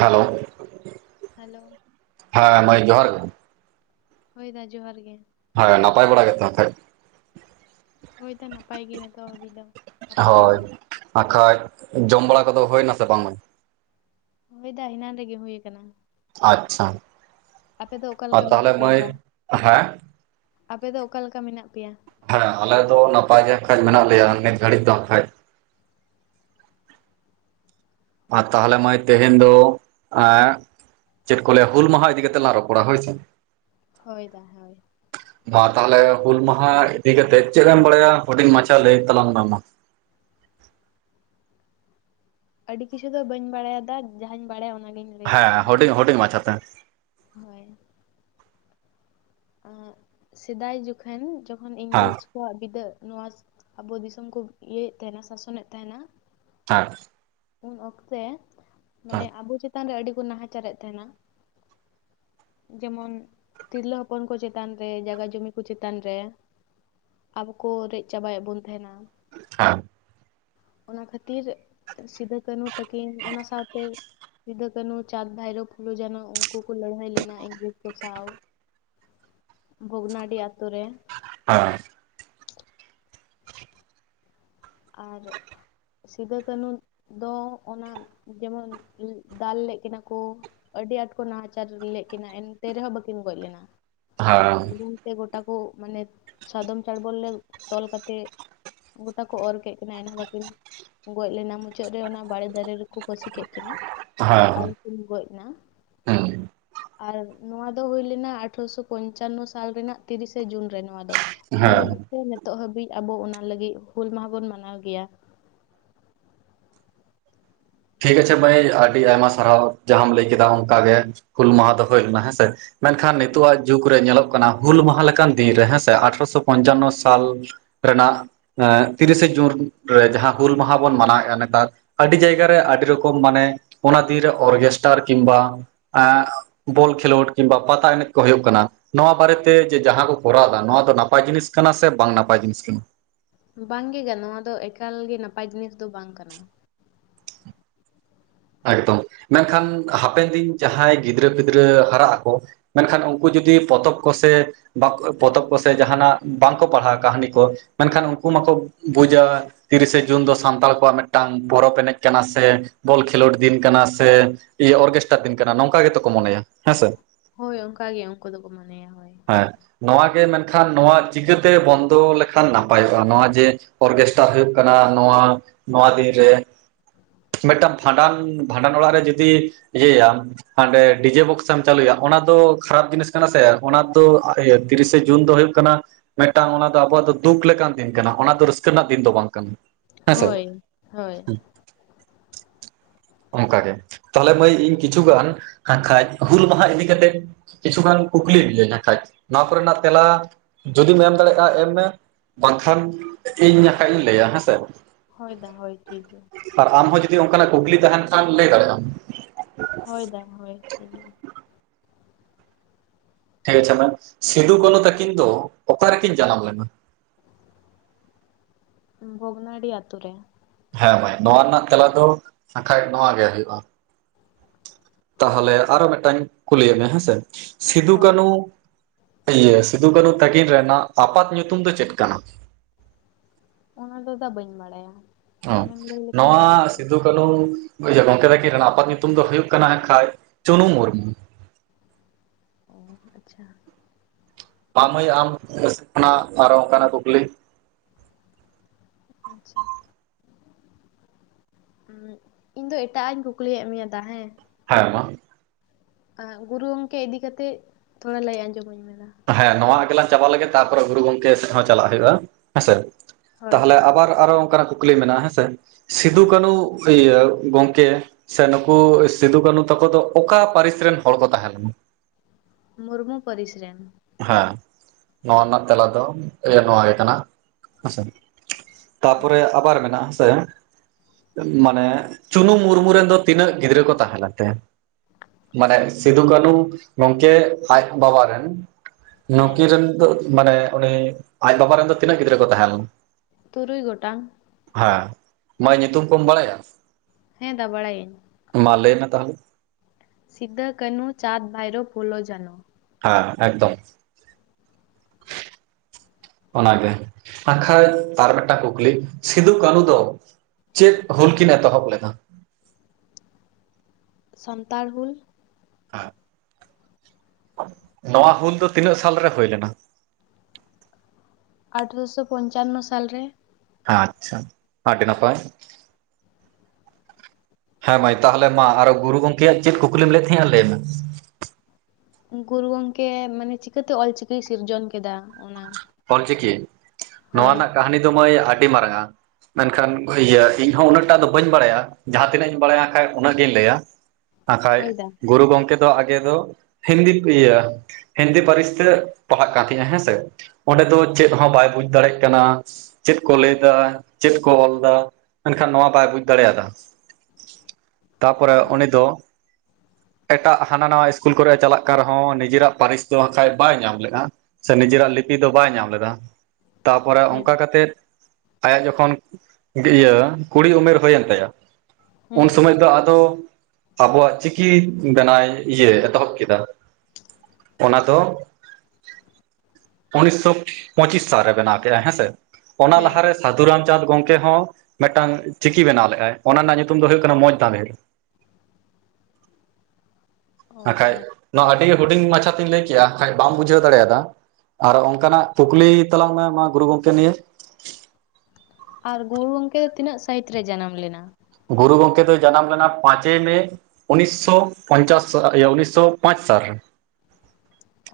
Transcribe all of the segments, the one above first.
Hello hello ᱦᱮᱸ ᱢᱟᱹᱭ ᱡᱚᱦᱟᱨ ᱜᱮ᱾ ᱦᱳᱭ ᱫᱟ ᱡᱚᱦᱟᱨ ᱜᱮ᱾ ᱦᱟᱭ ᱱᱟᱯᱟᱭ ᱵᱟᱲᱟ ᱜᱮᱛᱚ ᱦᱟᱸᱜ ᱠᱷᱟᱡ? ᱦᱳᱭ ᱫᱟ ᱱᱟᱯᱟᱭ ᱜᱮ ᱱᱤᱛᱚᱜ ᱦᱟᱵᱤᱡ ᱫᱚ, ᱟᱯᱮ ᱠᱚᱜᱤ? ᱦᱟᱸᱜ ᱠᱷᱟᱡ ᱡᱚᱢ ᱵᱟᱲᱟ ᱠᱚᱫᱚ ᱦᱳᱭ ᱱᱟᱥᱮ ᱵᱟᱝ ᱢᱟᱹᱭ? ᱦᱳᱭ ᱫᱟ ᱤᱱᱟᱱ ᱨᱮᱜᱮ ᱦᱳᱭ ᱠᱟᱱᱟ᱾ ᱟᱪᱪᱷᱟ ᱚᱠᱟ ᱟᱨ ᱞᱮᱠᱟ ᱢᱮᱱᱟᱜ ᱛᱟᱦᱟᱞᱮ ᱯᱮᱭᱟ ᱢᱟᱹᱭ ᱫᱟ ᱦᱮᱸ ᱟᱯᱮ ᱫᱚ ᱚᱠᱟ ᱞᱮᱠᱟ ᱢᱮᱱᱟᱜ ᱯᱮᱭᱟ? ᱦᱮᱸ ᱟᱞᱮ ᱫᱚ ᱱᱟᱯᱟᱭ ᱜᱮ ᱦᱟᱸᱜ ᱠᱷᱟᱡᱽ ᱢᱮᱱᱟᱜ ᱞᱮᱭᱟ ᱱᱤᱛ ᱜᱷᱟᱹᱲᱤᱡ ᱫᱚ ᱦᱟᱸᱜ ᱠᱷᱟᱡᱽ᱾ ᱟᱨ ᱛᱟᱦᱟᱞᱮ ᱢᱟᱹᱭ ᱛᱮᱦᱮᱧ ᱫᱚ ᱮᱸ ᱪᱮᱫ ᱠᱚ ᱞᱟᱹᱭᱟ ᱦᱩᱞ ᱢᱟᱦᱟ ᱤᱫᱤ ᱠᱟᱛᱮᱜ ᱞᱟᱝ ᱨᱚᱯᱚᱲᱟ ᱦᱳᱭ ᱥᱮ᱾ ᱦᱳᱭ ᱫᱟ ᱦᱳᱭ᱾ ᱢᱟ ᱛᱟᱦᱟᱞᱮ ᱦᱩᱞ ᱢᱟᱦᱟ ᱤᱫᱤ ᱠᱟᱛᱮᱜ ᱪᱮᱫ ᱮᱢ ᱵᱟᱲᱟᱭᱟ ᱦᱩᱰᱤᱧ ᱢᱟᱪᱷᱟ ᱞᱟᱹᱭ ᱛᱟᱞᱟᱝ ᱢᱮ ᱢᱟ? ᱟᱹᱰᱤ ᱠᱤᱪᱷᱩ ᱫᱚ ᱵᱟᱹᱧ ᱵᱟᱲᱟᱭᱟ ᱫᱟ ᱡᱟᱦᱟᱸᱧ ᱵᱟᱲᱟᱭᱟ ᱚᱱᱟᱜᱤᱧ ᱞᱟᱹᱭ ᱦᱮᱸ ᱟᱸᱡᱚᱢ ᱦᱩᱰᱤᱧ ᱦᱩᱰᱤᱧ ᱢᱟᱪᱷᱟ ᱛᱮ᱾ ᱦᱳᱭ ᱟᱸ ᱥᱮᱫᱟᱭ ᱡᱚᱠᱷᱮᱱ ᱡᱚᱠᱷᱚᱱ ᱤᱝᱨᱮᱡᱽ ᱦᱮᱸ ᱠᱚᱣᱟᱜ ᱵᱤᱫᱟᱹ ᱱᱚᱣᱟ ᱟᱵᱚ ᱫᱤᱥᱚᱢ ᱠᱚ ᱤᱭᱟᱹᱭᱮᱫ ᱛᱟᱦᱮᱱᱟ ᱥᱟᱥᱚᱱᱮᱫ ᱛᱟᱦᱮᱱᱟ [unintelligible] ᱩᱱ ᱚᱠᱛᱮ ᱦᱮᱸ ᱢᱟᱱᱮ ᱦᱮᱸ ᱟᱵᱚ ᱪᱮᱛᱟᱱ ᱨᱮ ᱟᱹᱰᱤ ᱠᱚ ᱱᱟᱦᱟᱪᱟᱨᱮᱫ ᱛᱟᱦᱮᱱ-ᱟ᱾ ᱡᱮᱢᱚᱱ ᱛᱤᱨᱞᱟᱹ ᱦᱚᱯᱚᱱ ᱠᱚ ᱪᱮᱛᱟᱱ ᱨᱮ ᱡᱟᱜᱟ ᱡᱩᱢᱤ ᱠᱚ ᱪᱮᱛᱟᱱ ᱨᱮ᱾ ᱟᱵᱚ ᱠᱚ ᱨᱮᱡ ᱪᱟᱵᱟᱭᱮᱫ ᱵᱚᱱ ᱛᱟᱦᱮᱱ-ᱟ᱾ ᱦᱮᱸ ᱚᱱᱟ ᱠᱷᱟᱹᱛᱤᱨ ᱥᱤᱫᱟᱹ ᱠᱟᱹᱱᱩ ᱛᱟᱹᱠᱤᱱ ᱚᱱᱟ ᱥᱟᱶᱛᱮ ᱥᱤᱫᱟᱹ ᱠᱟᱹᱱᱩ ᱪᱟᱸᱫᱽ ᱵᱷᱟᱭᱨᱳ ᱯᱷᱩᱞᱳ ᱡᱷᱟᱱᱚ ᱩᱝᱠᱩ ᱠᱚ ᱞᱟᱹᱲᱦᱟᱹᱭ ᱞᱮᱱᱟ ᱤᱝᱨᱮᱡᱽ ᱠᱚ ᱥᱟᱶ᱾ ᱵᱷᱚᱜᱽᱱᱟᱰᱤ ᱟᱛᱳ ᱨᱮ᱾ ᱦᱮᱸ ᱟᱨ ᱥᱤᱫᱟᱹ ᱠᱟᱹᱱᱩ ᱫᱚ ᱚᱱᱟ ᱡᱮᱢᱚᱱ ᱫᱟᱞ ᱞᱮᱫ ᱠᱤᱱᱟᱹ ᱠᱚ ᱟᱹᱰᱤ ᱟᱸᱴ ᱠᱚ ᱱᱟᱦᱟᱪᱟᱨ ᱞᱮᱫ ᱠᱤᱱᱟ ᱮᱱᱛᱮ ᱨᱮᱦᱚᱸ ᱵᱟᱹᱠᱤᱱ ᱜᱚᱡ ᱞᱮᱱᱟ᱾ ᱦᱮᱸ ᱛᱮ ᱜᱚᱴᱟ ᱠᱚ ᱢᱟᱱᱮ ᱥᱟᱫᱚᱢ ᱪᱟᱲᱵᱚᱞ ᱨᱮ ᱛᱚᱞ ᱠᱟᱛᱮ ᱜᱚᱴᱟ ᱠᱚ ᱚᱨ ᱠᱮᱫ ᱠᱤᱱᱟ ᱮᱱᱦᱚᱸ ᱵᱟᱹᱠᱤᱱ ᱜᱚᱡ ᱞᱮᱱᱟ ᱢᱩᱪᱟᱹᱫ ᱨᱮ ᱚᱱᱟ ᱵᱟᱲᱮ ᱫᱟᱨᱮ ᱨᱮ ᱠᱚ ᱯᱟᱹᱥᱤ ᱠᱮᱫ ᱠᱤᱱᱟᱹ ᱦᱮᱸ ᱟᱨ ᱠᱤᱱ ᱜᱚᱡ ᱱᱟ᱾ ᱦᱮᱸ ᱟᱨ ᱱᱚᱣᱟ ᱫᱚ ᱦᱩᱭ ᱞᱮᱱᱟ ᱟᱴᱷᱨᱚᱥᱚ ᱯᱚᱧᱪᱟᱱᱱᱚ ᱥᱟᱞ ᱨᱮᱱᱟᱜ ᱛᱤᱨᱤᱥᱮ ᱡᱩᱱ ᱨᱮ ᱱᱚᱣᱟ ᱫᱚ᱾ ᱦᱮᱸ ᱚᱱᱟ ᱦᱮᱸ ᱞᱟᱹᱜᱤᱫ ᱛᱮ ᱱᱤᱛᱳᱜ ᱦᱟᱹᱵᱤᱡ ᱟᱵᱚ ᱚᱱᱟ ᱞᱟᱹᱜᱤᱫ ᱦᱩᱞ ᱢᱟᱦᱟ ᱵᱚᱱ ᱢᱟᱱᱟᱣ ᱜᱮᱭᱟ᱾ ᱴᱷᱤᱠ ᱟᱪᱷᱮ ᱢᱟᱹᱭ ᱟᱹᱰᱤ ᱟᱭᱢᱟ ᱥᱟᱨᱦᱟᱣ ᱡᱟᱦᱟᱢ ᱞᱟᱹᱭ ᱠᱮᱫᱟ ᱚᱝᱠᱟᱜᱮ ᱦᱩᱞ ᱢᱟᱦᱟ ᱫᱚ ᱦᱚᱭ ᱞᱮᱱᱟ ᱦᱮᱸ ᱥᱮ᱾ ᱢᱮᱱᱠᱷᱟᱱ ᱱᱤᱛᱳᱜ ᱟᱜ ᱡᱩᱜᱽ ᱨᱮ ᱧᱮᱞᱚᱜ ᱠᱟᱱᱟ ᱦᱩᱞ ᱢᱟᱦᱟ ᱞᱮᱠᱟᱱ ᱫᱤᱱ ᱨᱮ ᱦᱮᱸ ᱥᱮ ᱟᱴᱷᱨᱚᱥᱚ ᱯᱚᱧᱪᱟᱱᱱᱚ ᱥᱟᱞ ᱨᱮᱱᱟᱜ ᱛᱤᱨᱤᱥᱮ ᱡᱩᱱ ᱨᱮ ᱡᱟᱦᱟᱸ ᱦᱩᱞ ᱢᱟᱦᱟ ᱵᱚᱱ ᱢᱟᱱᱟᱣᱮᱜ-ᱟ ᱱᱮᱛᱟᱨ ᱟᱹᱰᱤ ᱡᱟᱭᱜ-ᱟ ᱨᱮ ᱟᱹᱰᱤ ᱨᱚᱠᱚᱢ ᱢᱟᱱᱮ ᱚᱱᱟ ᱫᱤᱱᱨᱮ ᱚᱨᱜᱮᱥᱴᱟᱨ ᱠᱤᱝᱵᱟ ᱮᱸ ᱵᱚᱞ ᱠᱷᱮᱞᱳᱰ ᱠᱤᱝᱵᱟ ᱯᱟᱛᱟ ᱮᱱᱮᱡ ᱠᱚ ᱦᱳᱭᱳᱜ ᱠᱟᱱᱟ᱾ ᱱᱚᱣᱟ ᱵᱟᱨᱮᱛᱮ ᱡᱮ ᱡᱟᱦᱟᱸ ᱠᱚ ᱠᱚᱨᱟᱣ ᱮᱫᱟ ᱱᱚᱣᱟ ᱫᱚ ᱱᱟᱯᱟᱭ ᱡᱤᱱᱤᱥ ᱠᱟᱱᱟ ᱥᱮ ᱵᱟᱝ ᱱᱟᱯᱟᱭ ᱡᱤᱱᱤᱥ ᱠᱟᱱᱟ? ᱵᱟᱝ ᱜᱮ ᱜᱟᱱ ᱱᱚᱣᱟ ᱫᱚ ᱮᱠᱟᱞᱜᱮ ᱱᱟᱯᱟᱭ ᱡᱤᱱᱤᱥ ᱫᱚ ᱵᱟᱝ ᱠᱟᱱᱟ᱾ ᱮᱠᱫᱚᱢ, ᱢᱮᱱᱠᱷᱟᱱ ᱦᱟᱯᱮᱱ ᱫᱤᱱ ᱡᱟᱦᱟᱸᱭ ᱜᱤᱫᱽᱨᱟᱹ-ᱯᱤᱫᱽᱨᱟᱹ ᱦᱟᱨᱟᱜ-ᱟ ᱠᱚ ᱢᱮᱱᱠᱷᱟᱱ ᱩᱱᱠᱩ ᱡᱩᱫᱤ ᱯᱚᱛᱚᱵ ᱠᱚ ᱥᱮ ᱵᱟ ᱯᱚᱛᱚᱵ ᱠᱚ ᱥᱮ ᱡᱟᱸᱦᱟᱱᱟᱜ ᱵᱟᱝᱠᱚ ᱯᱟᱲᱦᱟᱜ-ᱟ ᱠᱟᱹᱦᱱᱤ ᱠᱚ ᱢᱮᱱᱠᱷᱟᱱ ᱩᱱᱠᱩ ᱢᱟᱠᱚ ᱵᱩᱡᱟ᱾ ᱛᱤᱨᱤᱥᱮ ᱡᱩᱱ ᱫᱚ ᱥᱟᱱᱛᱟᱞ ᱠᱚᱣᱟᱜ ᱢᱤᱫᱴᱟᱝ ᱯᱚᱨᱚᱵᱽ ᱮᱱᱮᱡ ᱠᱟᱱᱟ ᱥᱮ ᱵᱚᱞ ᱠᱷᱮᱹᱞ᱾ ᱠᱷᱮᱞᱳᱰ ᱫᱤᱱ ᱠᱟᱱᱟ ᱥᱮ ᱤᱭᱟᱹ ᱚᱨᱜᱮᱥᱴᱟᱨ ᱫᱤᱱ ᱠᱟᱱᱟ ᱱᱚᱝᱠᱟ ᱜᱮᱛᱚ ᱠᱚ ᱢᱚᱱᱮᱭᱟ ᱦᱮᱸ ᱥᱮ᱾ ᱦᱳᱭ, ᱚᱝᱠᱟ ᱜᱮ ᱩᱱᱠᱩ ᱫᱚᱠᱚ ᱢᱚᱱᱮᱭᱟ ᱦᱳᱭ᱾ ᱦᱮᱸ ᱱᱚᱣᱟ ᱜᱮ ᱢᱮᱱᱠᱷᱟᱱ ᱱᱚᱣᱟ ᱪᱤᱠᱟᱹᱛᱮ ᱵᱚᱱᱫᱚ ᱞᱮᱠᱷᱟᱱ ᱱᱟᱯᱟᱭᱚᱜ-ᱟ? ᱱᱚᱣᱟ ᱡᱮ ᱚᱨᱜᱮᱥᱴᱟᱨ ᱦᱩᱭᱩᱜ ᱠᱟᱱᱟ ᱱᱚᱣᱟ ᱱᱚᱣᱟ ᱫᱤᱱ ᱨᱮ ᱢᱤᱫᱴᱟᱝ ᱵᱷᱟᱸᱰᱟᱱ, ᱵᱷᱟᱸᱰᱟᱱ ᱚᱲᱟᱜ ᱨᱮ ᱡᱩᱫᱤ ᱤᱭᱟᱹᱭᱟᱢ᱾ ᱦᱟᱸᱰᱮ ᱰᱤ ᱡᱮ ᱵᱚᱠᱥ ᱮᱢ ᱪᱟᱹᱞᱩᱭᱟ ᱚᱱᱟ ᱫᱚ ᱠᱷᱟᱨᱟᱯ ᱡᱤᱱᱤᱥ ᱠᱟᱱᱟ ᱥᱮ ᱚᱱᱟ ᱫᱚ ᱤᱭᱟᱹ᱾ ᱛᱤᱨᱤᱥᱮ ᱡᱩᱱ ᱫᱚ ᱦᱩᱭᱩᱜ ᱠᱟᱱᱟ᱾ ᱢᱤᱫᱴᱟᱝ ᱚᱱᱟ ᱫᱚ ᱟᱵᱚᱣᱟᱜ ᱫᱚ ᱫᱩᱠ ᱞᱮᱠᱟᱱ ᱫᱤᱱ ᱠᱟᱱᱟ, ᱚᱱᱟ ᱫᱚ ᱨᱟᱹᱥᱠᱟᱹ ᱨᱮᱱᱟᱜ ᱫᱤᱱ ᱫᱚ ᱵᱟᱝ ᱠᱟᱱᱟ᱾ ᱦᱮᱸᱥᱮ ᱦᱳᱭ, ᱦᱳᱭ᱾ ᱚᱱᱠᱟᱜᱮ ᱛᱟᱦᱞᱮ ᱢᱟᱹᱭ ᱤᱧ ᱠᱤᱪᱷᱩᱩᱜᱟᱱ ᱦᱟᱸᱜ ᱠᱷᱟᱡ ᱦᱩᱞ ᱢᱟᱦᱟ ᱤᱫᱤ ᱠᱟᱛᱮᱫ ᱠᱤᱪᱷᱩᱩᱜᱟᱱ ᱠᱩᱠᱞᱤᱢ ᱞᱟᱹᱭᱟᱧ ᱱᱟ ᱠᱷᱟᱱ ᱱᱚᱣᱟ ᱠᱚᱨᱮᱱᱟᱜ ᱛᱮᱞᱟ ᱡᱩᱫᱤᱢ ᱮᱢ ᱫᱟᱲᱮᱭᱟᱜ-ᱟ ᱮᱢ ᱢᱮ᱾ ᱵᱟᱝᱠᱷᱟᱱ ᱤᱧ ᱱᱟᱠᱷᱟᱡ ᱤᱧ ᱞᱟᱹᱭᱟ ᱦᱮᱸ ᱥᱮ᱾ ᱦᱳᱭ ᱫᱟ ᱦᱳᱭ ᱴᱷᱤᱠ ᱜᱮᱭᱟ᱾ ᱟᱨ ᱟᱢᱦᱚᱸ ᱡᱩᱫᱤ ᱚᱝᱠᱟᱱᱟᱜ ᱠᱩᱠᱞᱤ ᱛᱟᱸᱦᱮᱱ ᱠᱷᱟᱱ ᱞᱟᱹᱭ ᱫᱟᱲᱮᱭᱟᱜ-ᱟᱢ᱾ ᱦᱳᱭ ᱫᱟ ᱦᱳᱭ, ᱴᱷᱤᱠ ᱜᱮ᱾ ᱴᱷᱤᱠ ᱟᱪᱷᱮ ᱢᱟ, ᱥᱤᱫᱩ ᱠᱟᱹᱱᱩ ᱛᱟᱹᱠᱤᱱ ᱫᱚ ᱚᱠᱟᱨ ᱨᱮᱠᱤᱱ ᱡᱟᱱᱟᱢ ᱞᱮᱱᱟ? ᱵᱷᱚᱜᱽᱱᱟᱰᱤ ᱟᱹᱛᱳ ᱨᱮ᱾ ᱦᱮᱸ ᱢᱟᱹᱭ, ᱱᱚᱣᱟ ᱨᱮᱱᱟᱜ ᱛᱮᱞᱟ ᱫᱚ ᱱᱟᱠᱷᱟᱡ ᱱᱚᱣᱟ ᱜᱮ ᱦᱩᱭᱩᱜ-ᱟ᱾ ᱛᱟᱦᱞᱮ ᱟᱨᱚ ᱢᱤᱫᱴᱟᱝ ᱠᱩᱞᱤᱭᱮᱫ ᱢᱮᱭᱟ ᱦᱮᱸᱥᱮ, ᱥᱤᱫᱩ ᱦᱳᱭ ᱠᱟᱹᱱᱩ ᱤᱭᱟᱹ ᱥᱤᱫᱩ ᱠᱟᱹᱱᱩ ᱛᱟᱹᱠᱤᱱ ᱨᱮᱱᱟᱜ ᱟᱯᱟᱛ ᱧᱩᱛᱩᱢ ᱫᱚ ᱪᱮᱫ ᱠᱟᱱᱟ? ᱚᱱᱟᱫᱚ ᱫᱟ ᱵᱟᱹᱧ ᱵᱟᱲᱟᱭᱟ᱾ ᱚ, ᱟᱢᱮᱢ ᱞᱟᱹᱭ ᱞᱮᱠᱷᱟᱱ ᱱᱚᱣᱟ ᱵᱷᱟᱹᱜᱤ ᱠᱚᱜᱼᱟ ᱥᱤᱫᱩ ᱠᱟᱹᱱᱩ ᱜᱚᱢᱠᱮ ᱛᱟᱹᱠᱤᱱ ᱨᱮᱱ ᱟᱯᱟᱛ ᱧᱩᱛᱩᱢ ᱫᱚ ᱦᱩᱭᱩᱜ ᱠᱟᱱᱟ ᱦᱟᱸᱜ ᱠᱷᱟᱡ ᱪᱩᱱᱩ ᱢᱩᱨᱢᱩ᱾ ᱚ, [unintelligible] ᱟᱪᱪᱷᱟ᱾ ᱢᱟ ᱢᱟᱹᱭ ᱟᱢ ᱡᱟᱹᱥᱛᱤᱜ ᱠᱟᱱᱟ ᱟᱨᱦᱚᱸ ᱚᱱᱠᱟᱱᱟᱜ ᱠᱩᱠᱞᱤ᱾ ᱟᱪᱪᱷᱟ᱾ ᱮᱸᱜ, ᱤᱧ ᱫᱚ ᱮᱴᱟᱜ ᱟᱜ ᱤᱧ ᱠᱩᱠᱞᱤᱭᱮᱫ ᱢᱮᱭᱟ ᱫᱟ ᱦᱮᱸ? ᱦᱮᱸ ᱢᱟ᱾ ᱮᱸᱜ, ᱜᱩᱨᱩ ᱜᱚᱝᱠᱮ ᱤᱫᱤ ᱠᱟᱛᱮᱜ ᱛᱷᱚᱲᱟ ᱞᱟᱹᱭ ᱟᱸᱡᱚᱢᱟᱹᱧ ᱢᱮ ᱫᱟ᱾ ᱦᱮᱸ ᱱᱚᱣᱟ ᱜᱮᱞᱟᱝ ᱪᱟᱵᱟᱜ ᱞᱮᱜᱮ, ᱛᱟᱨᱯᱚᱨᱮ ᱜᱩᱨᱩ ᱜᱚᱝᱠᱮ ᱥᱮᱫ ᱦᱚᱸ ᱪᱟᱞᱟᱜ ᱦᱩᱭᱩᱜ-ᱟ ᱦᱮᱸᱥᱮ ᱦᱳᱭ ᱛᱟᱦᱞᱮ ᱦᱳᱭ ᱟᱵᱟᱨ᱾ ᱟᱨᱚ ᱚᱝᱠᱟᱱᱟᱜ ᱠᱩᱠᱞᱤ ᱢᱮᱱᱟᱜ-ᱟ ᱦᱮᱸ ᱥᱮ, ᱥᱤᱫᱩ ᱦᱳᱭ ᱠᱟᱹᱱᱩ ᱤᱭᱟᱹ ᱜᱚᱝᱠᱮ ᱥᱮ ᱱᱩᱠᱩ ᱥᱤᱫᱩ ᱠᱟᱹᱱᱩ ᱛᱟᱠᱚ ᱫᱚ ᱚᱠᱟ ᱯᱟᱹᱨᱤᱥ ᱨᱮᱱ ᱦᱚᱲ ᱠᱚ ᱛᱟᱦᱮᱸ ᱞᱮᱱᱟ? ᱢᱩᱨᱢᱩ ᱯᱟᱹᱨᱤᱥ ᱨᱮᱱ᱾ ᱦᱮᱸ ᱱᱚᱣᱟ ᱨᱮᱱᱟᱜ ᱛᱮᱞᱟ ᱫᱚ ᱤᱭᱟᱹ ᱱᱚᱣᱟ ᱜᱮ ᱠᱟᱱᱟ ᱦᱮᱸ ᱥᱮ᱾ ᱦᱳᱭ ᱛᱟᱯᱚᱨᱮ ᱟᱵᱟᱨ ᱢᱮᱱᱟᱜ-ᱟ, ᱦᱮᱸ ᱥᱮ᱾ ᱢᱟᱱᱮ ᱪᱩᱱᱩᱢ ᱢᱩᱨᱢᱩ ᱨᱮᱱ ᱫᱚ ᱛᱤᱱᱟᱹᱜ ᱜᱤᱫᱽᱨᱟᱹ ᱠᱚ ᱛᱟᱦᱮᱸ ᱞᱮᱱ ᱛᱟᱭᱟ? ᱢᱟᱱᱮ ᱥᱤᱫᱩ ᱠᱟᱹᱱᱩ ᱜᱚᱝᱠᱮ ᱟᱡ ᱵᱟᱵᱟ ᱨᱮᱱ? ᱱᱚᱣᱟ ᱦᱮᱸ ᱠᱤᱱ ᱨᱮᱱ ᱫᱚ ᱢᱟᱱᱮ ᱩᱱᱤ ᱟᱡ ᱵᱟᱵᱟ ᱨᱮᱱ ᱫᱚ ᱛᱤᱱᱟᱹᱜ ᱜᱤᱫᱽᱨᱟᱹ ᱠᱚ ᱛᱟᱦᱮᱸ ᱞᱮᱱᱟ? ᱛᱩᱨᱩᱭ ᱜᱚᱴᱟᱝ᱾ ᱦᱮᱸ, ᱢᱟᱹᱭ ᱧᱩᱛᱩᱢ ᱠᱚᱢ ᱵᱟᱲᱟᱭᱟ? ᱦᱮᱸ ᱫᱟ ᱵᱟᱲᱟᱭᱟᱹᱧ। ᱢᱟ ᱞᱟᱹᱭ ᱢᱮ ᱛᱟᱦᱚᱞᱮ ᱥᱤᱫᱟᱹ ᱠᱟᱱᱩ ᱪᱟᱸᱫᱽ ᱵᱷᱟᱭᱨᱚ ᱯᱷᱩᱞᱳ ᱡᱷᱟᱱᱚ ᱦᱮᱸ ᱮᱠᱫᱚᱢ ᱚᱱᱟᱜᱮ ᱟᱠᱷᱟᱡ ᱟᱨ ᱢᱤᱫᱴᱟᱝ ᱠᱩᱠᱞᱤ ᱥᱤᱫᱩ ᱠᱟᱹᱱᱩ ᱫᱚ ᱪᱮᱫ ᱦᱩᱞ ᱠᱤᱱ ᱮᱛᱚᱦᱚᱵ ᱞᱮᱫᱟ? ᱥᱟᱱᱛᱟᱲ ᱦᱩᱞ ᱦᱮᱸ ᱱᱚᱣᱟ ᱦᱩᱞ ᱫᱚ ᱛᱤᱱᱟᱹᱜ ᱥᱟᱞᱨᱮ ᱦᱩᱭ ᱞᱮᱱᱟ? ᱟᱴᱷᱮᱨᱚᱥᱚ ᱯᱚᱧᱪᱟᱱᱱᱚ ᱥᱟᱞᱨᱮ ᱟᱪᱪᱷᱟ ᱟᱹᱰᱤ ᱱᱟᱯᱟᱭ ᱦᱮᱸ ᱢᱟᱟᱹᱭ ᱛᱟᱞᱦᱮ ᱢᱟ ᱟᱨᱚ ᱜᱩᱨᱩ ᱜᱚᱢᱠᱮᱭᱟᱜ ᱪᱮᱫ ᱠᱩᱠᱞᱤᱢ ᱞᱟᱹᱭᱮᱫ ᱛᱟᱦᱮᱸᱱᱟ ᱞᱟᱹᱭ ᱢᱮ ᱜᱩᱨᱩ ᱜᱚᱝᱠᱮ ᱢᱟᱱᱮ ᱪᱤᱠᱟᱹᱛᱮ ᱚᱞ ᱪᱤᱠᱤᱭ ᱥᱤᱨᱡᱚᱱ ᱠᱮᱫᱟ ᱚᱱᱟ ᱚᱞ ᱪᱤᱠᱤ ᱱᱚᱣᱟ ᱦᱳᱭ ᱨᱮᱱᱟᱜ ᱠᱟᱹᱦᱱᱤ ᱫᱚ ᱢᱟᱹᱭ ᱟᱹᱰᱤ ᱢᱟᱨᱟᱝ ᱟ। ᱢᱮᱱᱠᱷᱟᱱ ᱤᱭᱟᱹ ᱤᱧᱦᱚᱸ ᱩᱱᱟᱹᱜ ᱴᱟ ᱫᱚ ᱵᱟᱹᱧ ᱵᱟᱲᱟᱭᱟ ᱡᱟᱦᱟᱸ ᱛᱤᱱᱟᱹᱜ ᱤᱧ ᱵᱟᱲᱟᱭᱟ ᱠᱷᱟᱡ ᱩᱱᱟᱹᱜ ᱜᱤᱧ ᱞᱟᱹᱭᱟ ᱦᱳᱭ ᱟᱠᱷᱟᱡ ᱫᱟ ᱜᱩᱨᱩ ᱜᱚᱝᱠᱮ ᱫᱚ ᱟᱜᱮ ᱫᱚ ᱦᱤᱱᱫᱤ ᱤᱭᱟᱹ ᱦᱤᱱᱫᱤ ᱯᱟᱹᱨᱤᱥ ᱛᱮ ᱯᱟᱲᱦᱟᱜ ᱠᱟᱱ ᱛᱟᱦᱮᱸᱜᱼᱟ ᱦᱮᱸᱥᱮ ᱚᱸᱰᱮ ᱫᱚ ᱪᱮᱫ ᱦᱚᱸ ᱵᱟᱭ ᱵᱩᱡ ᱫᱟᱲᱮᱜ ᱠᱟᱱᱟ ᱪᱮᱫ ᱠᱚ ᱞᱟᱹᱭ ᱮᱫᱟ ᱪᱮᱫ ᱠᱚ ᱚᱞ ᱮᱫᱟ ᱢᱮᱱᱠᱷᱟᱱ ᱱᱚᱣᱟ ᱵᱟᱭ ᱵᱩᱡ ᱫᱟᱲᱮᱭᱟᱫᱟ ᱛᱟᱯᱚᱨᱮ ᱦᱳᱭ ᱩᱱᱤ ᱫᱚ ᱮᱴᱟᱜ ᱦᱟᱱᱟ ᱱᱟᱣᱟ ᱤᱥᱠᱩᱞ ᱠᱚᱨᱮ ᱪᱟᱞᱟᱜ ᱠᱟᱱ ᱨᱮᱦᱚᱸ ᱱᱤᱡᱮᱨᱟᱜ ᱯᱟᱹᱨᱤᱥ ᱫᱚ ᱟᱠᱷᱟᱡ ᱵᱟᱭ ᱧᱟᱢ ᱞᱮᱜ- ᱟ ᱥᱮ ᱱᱤᱡᱮᱨᱟᱜ ᱞᱤᱯᱤ ᱫᱚ ᱵᱟᱭ ᱧᱟᱢ ᱞᱮᱫᱟ ᱛᱟᱨᱯᱚᱨᱮ ᱦᱮᱸ ᱚᱱᱠᱟ ᱠᱟᱛᱮᱜ ᱟᱭᱟᱜ ᱡᱚᱠᱷᱚᱱ ᱤᱭᱟᱹ ᱠᱩᱲᱤ ᱩᱢᱮᱨ ᱦᱩᱭᱮᱱ ᱛᱟᱭᱟ ᱩᱱ ᱦᱮᱸ ᱥᱚᱢᱚᱭ ᱫᱚ ᱟᱫᱚ ᱟᱵᱚᱣᱟᱜ ᱪᱤᱠᱤ ᱵᱮᱱᱟᱭ ᱤᱭᱟᱹ ᱮᱛᱚᱦᱚᱵ ᱠᱮᱫᱟ ᱚᱱᱟ ᱫᱚ ᱩᱱᱤᱥᱥᱚ ᱯᱚᱸᱪᱤᱥ ᱥᱟᱞ ᱨᱮ ᱵᱮᱱᱟᱣ ᱠᱮᱫᱼᱟ ᱦᱮᱸᱥᱮ ᱚᱱᱟ ᱦᱮᱸ ᱞᱟᱦᱟᱨᱮ ᱥᱟᱹᱫᱷᱩ ᱨᱟᱢᱪᱟᱸᱫᱽ ᱜᱚᱝᱠᱮ ᱦᱚᱸ ᱢᱤᱫᱴᱟᱝ ᱪᱤᱠᱤ ᱵᱮᱱᱟᱣ ᱞᱮᱫᱟᱭ ᱚᱱᱟ ᱨᱮᱱᱟᱜ ᱧᱩᱛᱩᱢ ᱫᱚ ᱦᱩᱭᱩᱜ ᱠᱟᱱᱟ ᱢᱚᱸᱡᱽ ᱫᱟᱸᱫᱷᱮᱲ ᱚ ᱦᱟᱠᱷᱟᱡ ᱦᱮᱸ ᱱᱚᱣᱟ ᱟᱹᱰᱤ ᱦᱩᱰᱤᱧ ᱢᱟᱪᱷᱟ ᱛᱤᱧ ᱞᱟᱹᱭ ᱠᱮᱼᱟ ᱦᱟᱠᱷᱟᱡ ᱵᱟᱢ ᱵᱩᱡᱷᱟᱹᱣ ᱫᱟᱲᱮᱭᱟᱫᱟ ᱟᱨᱚ ᱚᱱᱠᱟᱱᱟᱜ ᱠᱩᱠᱞᱤ ᱛᱟᱞᱟᱝ ᱢᱮ ᱢᱟ ᱜᱩᱨᱩ ᱜᱚᱢᱠᱮ ᱱᱤᱭᱟᱹ ᱟᱨ ᱜᱩᱨᱩ ᱜᱚᱝᱠᱮ ᱛᱤᱱᱟᱹᱜ ᱥᱟᱦᱤᱛ ᱨᱮᱭ ᱡᱟᱱᱟᱢ ᱞᱮᱱᱟ? ᱜᱩᱨᱩ ᱜᱚᱢᱠᱮ ᱫᱚᱭ ᱡᱟᱱᱟᱢ ᱞᱮᱱᱟ ᱯᱟᱸᱪᱮᱭ ᱢᱮ ᱩᱱᱤᱥᱥᱚ ᱯᱚᱸᱧᱪᱟᱥ ᱤᱭᱟᱹ ᱩᱱᱤᱥᱥᱚ ᱯᱟᱸᱪ ᱥᱟᱞ ᱨᱮ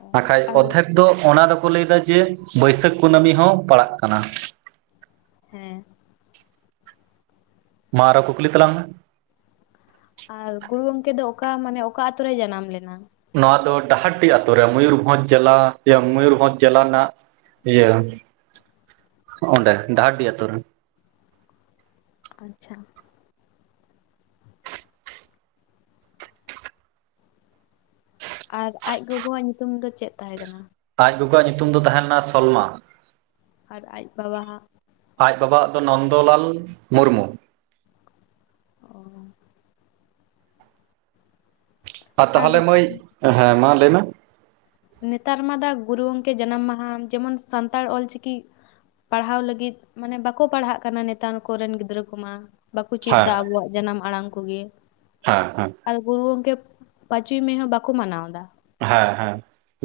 ᱚ ᱟᱠᱷᱟᱡ ᱟᱨ ᱚᱨᱫᱷᱮᱠ ᱫᱚ ᱚᱱᱟ ᱫᱚᱠᱚ ᱞᱟᱹᱭᱫᱟ ᱡᱮ ᱵᱟᱹᱭᱥᱟᱹᱠᱷ ᱠᱩᱱᱟᱹᱢᱤ ᱦᱚᱸ ᱯᱟᱲᱟᱜ ᱠᱟᱱᱟ ᱦᱮᱸ ᱢᱟ ᱟᱨᱚ ᱠᱩᱠᱞᱤ ᱛᱟᱞᱟᱝ ᱢᱮ ᱟᱨ ᱜᱩᱨᱩ ᱜᱚᱝᱠᱮ ᱫᱚ ᱚᱠᱟ ᱢᱟᱱᱮ ᱚᱠᱟ ᱟᱹᱛᱩ ᱨᱮᱭ ᱡᱟᱱᱟᱢ ᱞᱮᱱᱟ? ᱱᱚᱣᱟ ᱫᱚ ᱰᱟᱦᱟᱨᱰᱤ ᱟᱹᱛᱩ ᱨᱮ ᱢᱚᱭᱩᱨᱵᱷᱚᱸᱡᱽ ᱡᱮᱞᱟ ᱤᱭᱟᱹ ᱢᱚᱭᱩᱨᱵᱷᱚᱸᱡᱽ ᱡᱮᱞᱟ ᱨᱮᱱᱟᱜ ᱤᱭᱟᱹ ᱚᱸᱰᱮ ᱰᱟᱦᱟᱨᱰᱤ ᱟᱹᱛᱩ ᱨᱮ ᱟᱪᱪᱷᱟ ᱟᱨ ᱟᱡ ᱜᱚᱜᱚᱣᱟᱜ ᱧᱩᱛᱩᱢ ᱫᱚ ᱪᱮᱫ ᱛᱟᱦᱮᱸ ᱠᱟᱱᱟ ᱟᱡ ᱜᱚᱜᱚᱣᱟᱜ ᱧᱩᱛᱩᱢ ᱫᱚ ᱛᱟᱦᱮᱸ ᱞᱮᱱᱟ ᱥᱚᱞᱢᱟ ᱟᱨ ᱟᱡ ᱵᱟᱵᱟ ᱦᱟᱜ ᱟᱡ ᱵᱟᱵᱟᱣᱟᱜ ᱫᱚ ᱱᱚᱱᱫᱚᱞᱟᱞ ᱢᱩᱨᱢᱩ ᱚᱻ ᱟᱨ ᱛᱟᱦᱚᱞᱮ ᱢᱟᱹᱭ ᱦᱮᱸ ᱢᱟ ᱞᱟᱹᱭ ᱢᱮ? ᱱᱮᱛᱟᱨ ᱢᱟ ᱫᱟᱜ ᱜᱩᱨᱩ ᱜᱚᱢᱠᱮ ᱡᱟᱱᱟᱢ ᱢᱟᱦᱟ ᱡᱮᱢᱚᱱ ᱥᱟᱱᱛᱟᱲ ᱚᱞᱪᱤᱠᱤᱼᱼ ᱯᱟᱲᱦᱟᱣ ᱞᱟᱹᱜᱤᱫ ᱢᱟᱱᱮ ᱵᱟᱠᱚ ᱯᱟᱲᱦᱟᱜ ᱠᱟᱱᱟ ᱱᱮᱛᱟᱨ ᱠᱚᱨᱮᱱ ᱜᱤᱫᱽᱨᱟᱹ ᱠᱚᱢᱟ᱾ ᱵᱟᱠᱚ ᱪᱮᱫ ᱦᱮᱸ ᱮᱫᱟ ᱟᱵᱚᱣᱟᱜ ᱡᱟᱱᱟᱢ ᱟᱲᱟᱝ ᱠᱚᱜᱮ᱾ ᱦᱮᱸ ᱦᱮᱸ ᱟᱨ ᱜᱩᱨᱩ ᱜᱚᱢᱠᱮ ᱯᱟᱸᱪᱚᱭ ᱢᱮ ᱦᱚᱸ ᱵᱟᱠᱚ ᱢᱟᱱᱟᱣ ᱮᱫᱟ᱾ ᱦᱮᱸ ᱦᱮᱸ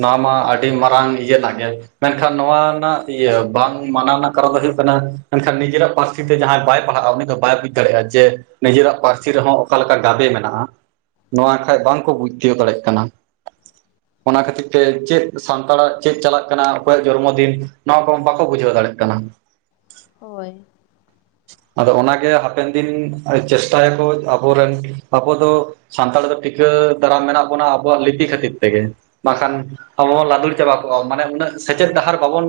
ᱱᱚᱣᱟ ᱢᱟ ᱟᱹᱰᱤ ᱢᱟᱨᱟᱝ ᱤᱭᱟᱹᱱᱟᱜ ᱜᱮᱼᱼ ᱢᱮᱱᱠᱷᱟᱱ ᱱᱚᱣᱟ ᱨᱮᱱᱟᱜ ᱤᱭᱟᱹ ᱵᱟᱝ ᱢᱟᱱᱟᱣ ᱨᱮᱱᱟᱜ ᱠᱟᱨᱚᱱ ᱫᱚ ᱦᱩᱭᱩᱜ ᱠᱟᱱᱟ ᱢᱮᱱ ᱠᱷᱟᱱ ᱱᱤᱡᱮᱨᱟᱜ ᱯᱟᱹᱨᱥᱤᱼᱼ ᱯᱟᱹᱨᱥᱤ ᱛᱮ ᱡᱟᱦᱟᱸᱭ ᱵᱟᱭ ᱯᱟᱲᱦᱟᱜᱼᱟ ᱩᱱᱤ ᱫᱚ ᱵᱟᱭ ᱵᱩᱡᱽ ᱫᱟᱲᱮᱭᱟᱜᱼᱟ ᱡᱮ ᱱᱤᱡᱮᱨᱟᱜ ᱯᱟᱹᱨᱥᱤ ᱨᱮᱦᱚᱸ ᱚᱠᱟ ᱞᱮᱠᱟ ᱜᱟᱵᱮ ᱢᱮᱱᱟᱜᱼᱟ᱾ ᱱᱚᱣᱟ ᱠᱷᱟᱡ ᱵᱟᱝᱼᱠᱚ ᱵᱩᱡᱽ ᱪᱚ ᱫᱟᱲᱮᱜ ᱠᱟᱱᱟ᱾ ᱚᱱᱟ ᱠᱷᱟᱹᱛᱤᱨ ᱛᱮ ᱪᱮᱫ ᱥᱟᱱᱛᱟᱲᱟᱜ ᱪᱮᱫ ᱪᱟᱞᱟᱜ ᱠᱟᱱᱟ ᱚᱠᱚᱭᱟᱜ ᱡᱚᱨᱢᱚ ᱫᱤᱱ ᱱᱚᱣᱟ ᱠᱚ ᱵᱟᱠᱚ ᱵᱩᱡᱷᱟᱹᱣ ᱫᱟᱲᱮᱜ ᱠᱟᱱᱟ᱾ ᱦᱳᱭ ᱟᱫᱚ ᱚᱱᱟᱜᱮ ᱦᱟᱯᱮᱱ ᱫᱤᱱ ᱪᱮᱥᱴᱟ ᱭᱟᱠᱚ ᱟᱵᱚᱨᱮᱱ ᱟᱵᱚ ᱫᱚᱼᱼ ᱥᱟᱱᱛᱟᱲ ᱫᱚ ᱴᱤᱠᱟᱹ ᱫᱟᱨᱟᱢ ᱢᱮᱱᱟᱜ ᱵᱚᱱᱟ ᱟᱵᱚᱣᱟᱜ ᱞᱤᱯᱤ ᱠᱷᱟᱹᱛᱤᱨ ᱛᱮᱜᱮ ᱵᱟᱝ ᱠᱷᱟᱱᱼᱼ ᱟᱵᱚ ᱵᱚᱱ ᱞᱟᱹᱫᱩᱲ ᱪᱟᱵᱟ ᱠᱚᱜᱼᱟ ᱢᱟᱱᱮ ᱩᱱᱟᱹᱜ ᱥᱮᱪᱮᱫ ᱰᱟᱦᱟᱨ ᱵᱟᱵᱚᱱ,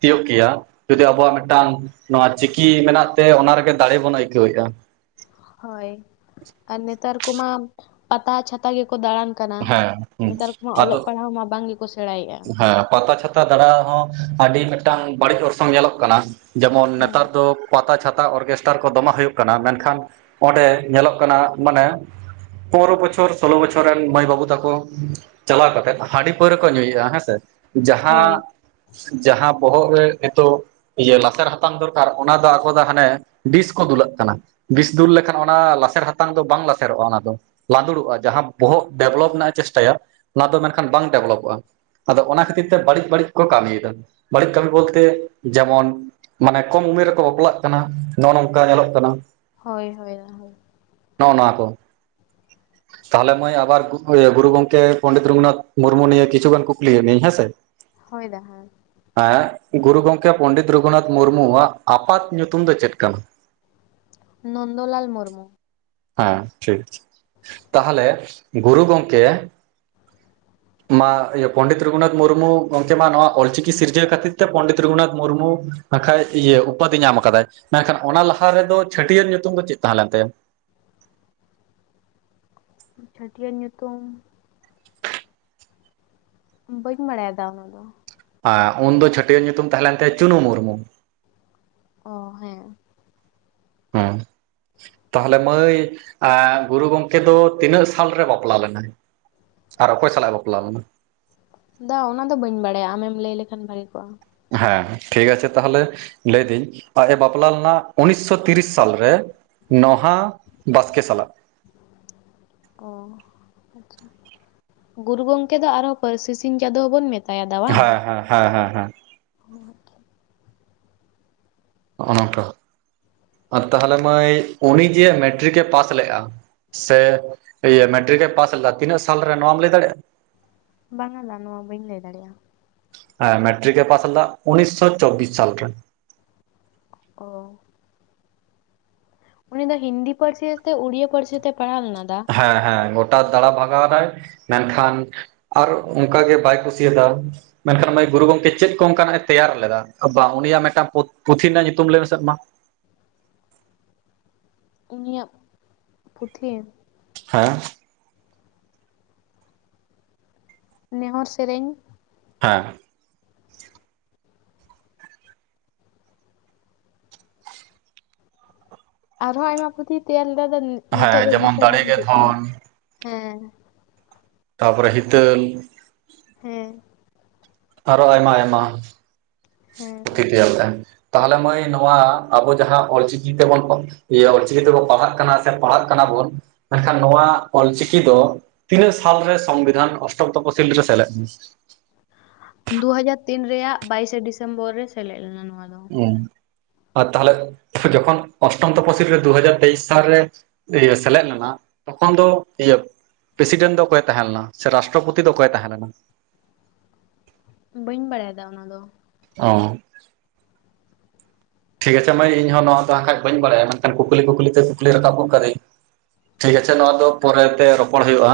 ᱛᱤᱭᱳᱜ ᱠᱮᱭᱟ ᱡᱩᱫᱤ ᱟᱵᱚᱣᱟᱜ ᱢᱤᱫ ᱴᱟᱝ ᱱᱚᱣᱟ ᱪᱤᱠᱤ ᱢᱮᱱᱟᱜᱼᱼ ᱛᱮ ᱚᱱᱟ ᱨᱮᱜᱮ ᱫᱟᱲᱮ ᱵᱚᱱ ᱟᱹᱭᱠᱟᱹᱣᱮᱫᱼᱟ᱾ ᱦᱳᱭ ᱟᱨ ᱱᱮᱛᱟᱨ ᱠᱚᱢᱟ ᱯᱟᱛᱟ ᱪᱷᱟᱛᱟ ᱜᱮᱠᱚ ᱫᱟᱬᱟᱱᱼᱼ ᱠᱟᱱᱟ ᱦᱮᱸ ᱦᱩᱸ ᱱᱮᱛᱟᱨ ᱠᱚᱢᱟ ᱟᱫᱚ ᱚᱞᱚᱜ ᱯᱟᱲᱦᱟᱣ ᱢᱟ ᱵᱟᱝ ᱜᱮ ᱠᱚ ᱥᱮᱬᱟᱭᱮᱜᱼᱟᱼᱼ ᱦᱮᱸ ᱯᱟᱛᱟ ᱪᱷᱟᱛᱟ ᱫᱟᱬᱟ ᱦᱚᱸ ᱟᱹᱰᱤ ᱢᱤᱫᱴᱟᱹᱝ ᱵᱟᱹᱲᱤᱡ ᱚᱨᱥᱚᱝ ᱧᱮᱞᱚᱜ ᱠᱟᱱᱟ᱾ ᱡᱮᱢᱚᱱ ᱦᱩᱸ ᱱᱮᱛᱟᱨ ᱫᱚᱼᱼ ᱯᱟᱛᱟ ᱪᱷᱟᱛᱟ ᱚᱨᱠᱮᱥᱴᱟᱨ ᱠᱚ ᱫᱚᱢᱮ ᱦᱩᱭᱩᱜ ᱠᱟᱱᱟ ᱢᱮᱱ ᱠᱷᱟᱱ ᱚᱸᱰᱮ ᱧᱮᱞᱚᱜ ᱠᱟᱱᱟ ᱢᱟᱱᱮᱼᱼ ᱯᱚᱱᱫᱽᱨᱚ ᱵᱚᱪᱷᱚᱨ ᱥᱳᱞᱳ ᱵᱚᱪᱷᱚᱨ ᱨᱮᱱ ᱢᱟᱹᱭ ᱵᱟᱹᱵᱩ ᱛᱟᱠᱚ ᱪᱟᱞᱟᱣ ᱠᱟᱛᱮᱫ ᱦᱟᱺᱰᱤ ᱯᱟᱹᱣᱨᱟᱹ ᱠᱚ ᱧᱩᱭᱮᱫᱼᱟ᱾ ᱦᱮᱸ ᱥᱮ ᱦᱳᱭ ᱡᱟᱦᱟᱸ ᱡᱟᱦᱟᱸ ᱵᱚᱦᱚᱜ ᱨᱮ ᱱᱮᱛᱚᱜᱼᱼ ᱤᱭᱟᱹ ᱞᱟᱥᱮᱨ ᱦᱟᱛᱟᱝ ᱫᱚᱨᱠᱟᱨ ᱚᱱᱟ ᱫᱚ ᱟᱠᱚ ᱫᱚ ᱦᱟᱱᱮ ᱵᱤᱥ ᱠᱚ ᱫᱩᱞᱟᱜ ᱠᱟᱱᱟ᱾ ᱵᱤᱥ ᱫᱩᱞ ᱞᱮᱠᱷᱟᱱ ᱚᱱᱟ ᱞᱟᱥᱮᱨ ᱦᱟᱛᱟᱝ ᱫᱚ ᱵᱟᱝ ᱞᱟᱥᱮᱨᱚᱜᱼᱟ ᱚᱱᱟ ᱫᱚ ᱞᱟᱸᱫᱩᱲᱚᱜᱼᱟ ᱡᱟᱦᱟᱸ ᱵᱚᱦᱚᱜ ᱰᱮᱵᱽᱞᱚᱯ ᱨᱮᱱᱟᱜ ᱮ ᱪᱮᱥᱴᱟᱭᱟ ᱚᱱᱟ ᱫᱚ ᱢᱮᱱ ᱠᱷᱟᱱ ᱵᱟᱝ ᱰᱮᱵᱽ ᱞᱚᱯᱚᱜᱼᱟ᱾ ᱟᱫᱚ ᱚᱱᱟ ᱠᱷᱟᱹᱛᱤᱨ ᱛᱮ ᱵᱟᱹᱲᱤᱡ ᱵᱟᱹᱲᱤᱡ ᱠᱚ ᱠᱟᱹᱢᱤ ᱮᱫᱟ ᱵᱟᱹᱲᱤᱡ ᱠᱟᱹᱢᱤ ᱵᱚᱞ ᱛᱮᱼᱼ ᱡᱮᱢᱚᱱ ᱢᱟᱱᱮ ᱠᱚᱢ ᱩᱢᱮᱨ ᱨᱮ ᱠᱚ ᱵᱟᱯᱞᱟᱜ ᱠᱟᱱᱟ ᱱᱚᱜᱼᱱᱚᱝᱼᱠᱟ ᱧᱮᱞᱚᱜ ᱠᱟᱱᱟ᱾ ᱦᱚᱭ ᱦᱚᱭ ᱦᱚᱭ ᱱᱚᱜ ᱱᱚᱣᱟ ᱠᱚ ᱛᱟᱦᱚᱞᱮ ᱢᱟᱹᱭ ᱟᱵᱟᱨ ᱜᱩᱨᱩ ᱜᱚᱝᱠᱮ ᱯᱚᱸᱰᱤᱛ ᱨᱚᱜᱷᱩᱱᱟᱛᱷ ᱢᱩᱨᱢᱩ ᱱᱤᱭᱟᱹ ᱠᱤᱪᱷᱩ ᱜᱟᱱ ᱠᱩᱼᱼ [unintelligible] ᱦᱮᱸ ᱥᱮ ᱦᱚᱭ ᱫᱟ ᱦᱚᱭ ᱦᱮᱸ ᱜᱩᱨᱩ ᱜᱚᱝᱠᱮ ᱯᱚᱸᱰᱤᱛ ᱨᱚᱜᱷᱩᱱᱟᱛᱷ ᱢᱩᱨᱢᱩ ᱣᱟᱜ ᱟᱯᱟᱛ ᱧᱩᱛᱩᱢ ᱫᱚ ᱪᱮᱫ ᱠᱟᱱᱟ? ᱱᱚᱱᱫᱚᱞᱟᱞ ᱢᱩᱨᱢᱩ ᱦᱮᱸ ᱴᱷᱤᱠ ᱴᱷᱤᱠ ᱛᱟᱦᱚᱞᱮ ᱜᱩᱨᱩ ᱜᱚᱝᱠᱮᱼᱼ ᱢᱟ [unintelligible] ᱯᱚᱸᱰᱤᱛ ᱨᱚᱜᱷᱩᱱᱟᱛᱷ ᱢᱩᱨᱢᱩ ᱜᱚᱝᱠᱮ ᱢᱟ ᱱᱚᱣᱟ ᱚᱞ ᱪᱤᱠᱤ ᱥᱤᱨᱡᱟᱹᱣ ᱠᱷᱟᱹᱛᱤᱨ ᱛᱮ ᱯᱚᱸᱰᱤᱛ ᱨᱚᱜᱷᱩᱱᱟᱛᱷ ᱢᱩᱨᱢᱩᱼᱼ ᱵᱟᱠᱷᱟᱡ ᱤᱭᱟᱹ ᱩᱯᱟᱫᱷᱤ ᱧᱟᱢ ᱟᱠᱟᱫᱟᱭ ᱢᱮᱱ ᱠᱷᱟᱱ ᱚᱱᱟ ᱞᱟᱦᱟ ᱨᱮ ᱫᱚ ᱪᱷᱟᱹᱴᱤᱭᱟᱹᱨ ᱧᱩᱛᱩᱢ ᱫᱚ ᱪᱮᱫ ᱛᱟᱦᱮᱸ ᱞᱮᱱ ᱛᱟᱭᱟ? ᱪᱷᱟᱹᱴᱤᱭᱟᱹᱨ ᱧᱩᱛᱩᱢ, ᱵᱟᱹᱧ ᱵᱟᱲᱟᱭᱟ ᱫᱟ ᱚᱱᱟ ᱫᱚ ᱟ ᱩᱱᱫᱚ ᱪᱷᱟᱹᱴᱤᱭᱟᱹᱨ ᱧᱩᱛᱩᱢ ᱛᱟᱦᱮᱸ ᱞᱭᱱ ᱛᱟᱭᱟ ᱪᱩᱱᱩ ᱢᱩᱨᱢᱩᱼᱼ ᱚ ᱦᱮᱸ ᱦᱮᱸ ᱛᱟᱦᱚᱞᱮ ᱢᱟᱹᱭ ᱜᱩᱨᱩ ᱜᱚᱝᱠᱮ ᱫᱚ, ᱛᱤᱱᱟᱹᱜ ᱥᱟᱞ ᱨᱮ ᱵᱟᱯᱞᱟ ᱞᱮᱱᱟᱭ? ᱟᱨ ᱚᱠᱚᱭ ᱥᱟᱞᱟ- ᱜ ᱮᱸ ᱵᱟᱯᱞᱟ ᱞᱮᱱᱟ? ᱫᱟ ᱚᱱᱟ ᱫᱚ ᱵᱟᱹᱧ ᱵᱟᱰᱟᱭᱟ᱾ ᱟᱢᱮᱢ ᱞᱟᱹᱭ ᱞᱮᱠᱷᱟᱱ ᱵᱷᱽᱟᱹᱜᱤ ᱠᱚᱜᱼᱟ᱾ ᱦᱮᱸ ᱴᱷᱤᱠ ᱟᱪᱷᱮ ᱛᱟᱦᱚᱞᱮ ᱞᱟᱹᱭ ᱮᱫᱟᱹᱧ᱾ ᱟᱡ ᱮ ᱵᱟᱯᱞᱟ ᱩᱱᱤᱥ ᱥᱚ ᱛᱤᱨᱤᱥ ᱥᱟᱞ ᱨᱮ, ᱱᱚᱦᱟ ᱵᱟᱥᱠᱮ ᱥᱟᱞᱟᱜ᱾ ᱚᱸᱻ ᱜᱩᱨᱩ ᱜᱚᱝᱠᱮ ᱫᱚ ᱟᱨ ᱦᱚᱸ, ᱯᱟᱹᱨᱥᱤ ᱥᱤᱧ ᱪᱟᱸᱫᱚ ᱦᱚᱸ ᱵᱚᱱ ᱢᱮᱛᱟᱭᱟ᱾ ᱫᱟ ᱵᱟᱝ? ᱦᱮᱸ ᱦᱮᱸ, ᱦᱮᱸ, ᱦᱮᱸ, ᱦᱮᱸ᱾ [inaudible] ᱱᱚᱜᱼᱱᱚᱝᱠᱟ᱾ ᱟᱨ ᱛᱟᱦᱚᱞᱮ ᱢᱟᱹᱭ ᱩᱱᱤ ᱡᱮ ᱢᱮᱴᱨᱤᱠᱮ ᱯᱟᱥ ᱞᱮᱜᱼᱟ᱾ ᱥᱮ ᱤᱭᱟᱹ ᱢᱮᱴᱨᱤᱠ ᱮ ᱯᱟᱥ ᱞᱮᱫᱟ᱾ ᱛᱤᱱᱟᱹᱜ ᱥᱟᱞ ᱨᱮ ᱱᱚᱣᱟᱢ ᱞᱟᱹᱭ ᱫᱟᱲᱮᱭᱟᱜᱼᱟ? ᱵᱟᱝᱟ ᱫᱟ, ᱱᱚᱣᱟ ᱵᱟᱹᱧ ᱞᱟᱹᱭ ᱫᱟᱲᱮᱭᱟᱜᱼᱟ᱾ ᱦᱮᱸ ᱢᱮᱴᱨᱤᱠ ᱮᱸ ᱯᱟᱥ ᱞᱮᱫᱟ᱾ ᱩᱱᱤᱥ ᱥᱳ ᱪᱚᱵᱤᱥ ᱥᱟᱞ ᱨᱮ᱾ ᱚ ᱩᱱᱤ ᱫᱚ ᱦᱤᱱᱫᱤ ᱯᱟᱹᱨᱥᱤ ᱛᱮ, ᱩᱲᱤᱭᱟ ᱯᱟᱹᱨᱥᱤ ᱛᱮ ᱯᱟᱲᱦᱟᱣ ᱞᱮᱱᱟ ᱫᱟ? ᱦᱮᱸ- ᱦᱮᱸ ᱜᱚᱴᱟ ᱫᱟᱬᱟᱸ ᱵᱷᱽᱟᱜᱟᱣ ᱮᱱᱟᱭ ᱾ᱢᱮᱱ ᱠᱷᱟᱱ ᱟᱨ ᱚᱱᱠᱟ ᱜᱮ ᱵᱟᱭ ᱠᱩᱥᱤ ᱟᱫᱟᱜᱼᱟ᱾ ᱢᱮᱱ ᱠᱷᱟᱱ ᱢᱟᱹᱭ ᱜᱩᱨᱩ ᱜᱚᱝᱠᱮ ᱪᱮᱫ ᱠᱚ ᱚᱱᱠᱟ ᱱᱟᱜ ᱮ ᱛᱮᱭᱟᱨ ᱞᱮᱫᱟ᱾ ᱵᱟᱝ ᱩᱱᱤ ᱭᱟᱜ ᱢᱤᱫᱴᱟᱹᱝ ᱯᱩᱛᱷᱤ ᱨᱮᱱᱟᱜ ᱧᱩᱛᱩᱢ ᱞᱟᱹᱭ ᱢᱮᱥᱮ ᱢᱟ? ᱩᱱᱤ ᱭᱟᱜ ᱯᱩᱛᱷᱤ ᱦᱮᱸ ᱱᱮᱦᱚᱨ ᱥᱮᱨᱮᱧ, ᱦᱮᱸ ᱟᱨ ᱦᱚᱸ ᱟᱭᱢᱟ ᱯᱩᱛᱷᱤ ᱛᱮᱭᱟᱨ ᱞᱮᱫᱟ᱾ ᱫᱚ ᱱᱮᱛᱚᱜ ᱦᱮᱸ ᱫᱚ ᱡᱮᱢᱚᱱ ᱫᱤᱥᱟᱹ ᱫᱟᱲᱮ ᱵᱟᱝ ᱜᱮ ᱦᱤᱡᱩᱼᱜ ᱠᱟᱱᱟ ᱫᱷᱚᱱ ᱾ᱦᱮᱸ ᱛᱟᱯᱚᱨᱮ ᱦᱤᱛᱟᱹᱞ ᱦᱮᱸ ᱟᱨᱚ ᱟᱭᱢᱟ - ᱟᱭᱢᱟ᱾ ᱦᱮᱸ ᱯᱩᱛᱷᱤ ᱛᱮᱭᱟᱨᱛᱮ, ᱛᱟᱦᱚᱞᱮ ᱢᱟᱹᱭ ᱱᱚᱣᱟ ᱟᱵᱚ ᱡᱟᱦᱟᱸ ᱚᱞᱪᱤᱠᱤ ᱛᱮᱵᱚᱱ ᱚᱞᱪᱤᱠᱤ ᱛᱮᱵᱚᱱ ᱯᱟᱲᱦᱟ-ᱜ ᱠᱟᱱᱟ ᱥᱮ᱾ ᱯᱟᱲᱦᱟ-ᱜ ᱠᱟᱱᱟ ᱵᱚᱱ᱾ ᱢᱮᱱᱠᱷᱟᱱ ᱱᱚᱣᱟ ᱚᱞᱪᱤᱠᱤ ᱫᱚ ᱛᱤᱱᱟᱹᱜ ᱥᱟᱞᱨᱮ ᱥᱚᱝᱵᱤᱫᱷᱽᱟᱱ᱾ ᱚᱥᱴᱚᱢ ᱛᱚᱯᱚᱥᱤᱞ ᱨᱮ, ᱥᱮᱞᱮᱫ ᱮᱱᱟ? ᱫᱩ ᱦᱟᱡᱟᱨ ᱛᱤᱱ ᱨᱮᱭᱟ-ᱜ ᱵᱟᱭᱤᱥ ᱮᱸ ᱰᱤᱥᱮᱢᱵᱚᱨ ᱨᱮ, ᱥᱮᱞᱮᱫ ᱞᱮᱱᱟ ᱱᱚᱣᱟ ᱫᱚ᱾ ᱦᱩᱸ ᱟᱨ ᱛᱟᱦᱞᱮ ᱡᱚᱠᱷᱚᱱ ᱚᱥᱴᱚᱢ ᱛᱚᱯᱚᱥᱤᱞ ᱨᱮ, ᱫᱩ ᱦᱟᱡᱟᱨ ᱛᱮᱭᱤᱥ ᱥᱟᱞᱨᱮ ᱤᱭᱟᱹ ᱥᱮᱞᱮᱫ ᱞᱮᱱᱟ, ᱛᱚᱠᱷᱚᱱ ᱫᱚ ᱤᱭᱟᱹ ᱯᱨᱮᱥᱤᱰᱮᱸᱱᱴ ᱫᱚ ᱚᱠᱚᱭ ᱮ ᱛᱟᱦᱮᱸ ᱞᱮᱴᱱᱟ ᱾ ᱥᱮ ᱨᱟᱥᱴᱨᱚᱯᱚᱛᱤ ᱫᱚ ᱚᱠᱚᱭ ᱮ ᱛᱟᱦᱮᱸ ᱞᱮᱱᱟ? ᱵᱟᱹᱧ ᱵᱟᱲᱟᱭᱟ᱾ ᱫᱟ ᱚᱱᱟ ᱫᱚ᱾ ᱦᱚᱸᱻ ᱴᱷᱤᱠ ᱟᱪᱷᱮ ᱢᱟᱹᱭ, ᱤᱧ ᱦᱚᱸ ᱱᱚᱣᱟ ᱫᱚ ᱟᱝᱸᱠᱷᱟᱡ ᱵᱟᱹᱧ ᱵᱟᱲᱟᱭᱟ ᱾ ᱢᱮᱱᱠᱷᱟᱱ ᱠᱩᱠᱞᱤ ᱠᱩᱠᱞᱤ ᱛᱮ ᱠᱩᱠᱞᱤ ᱨᱟᱠᱟᱵᱚ ᱜᱚᱫ ᱠᱟᱹᱫᱟᱹᱧ᱾ ᱴᱷᱤᱠ ᱟᱪᱷᱮ ᱱᱚᱣᱟ ᱫᱚ, ᱯᱚᱨᱮ ᱛᱮ ᱨᱚᱯᱚᱲ ᱦᱩᱭᱩᱜᱼᱟ᱾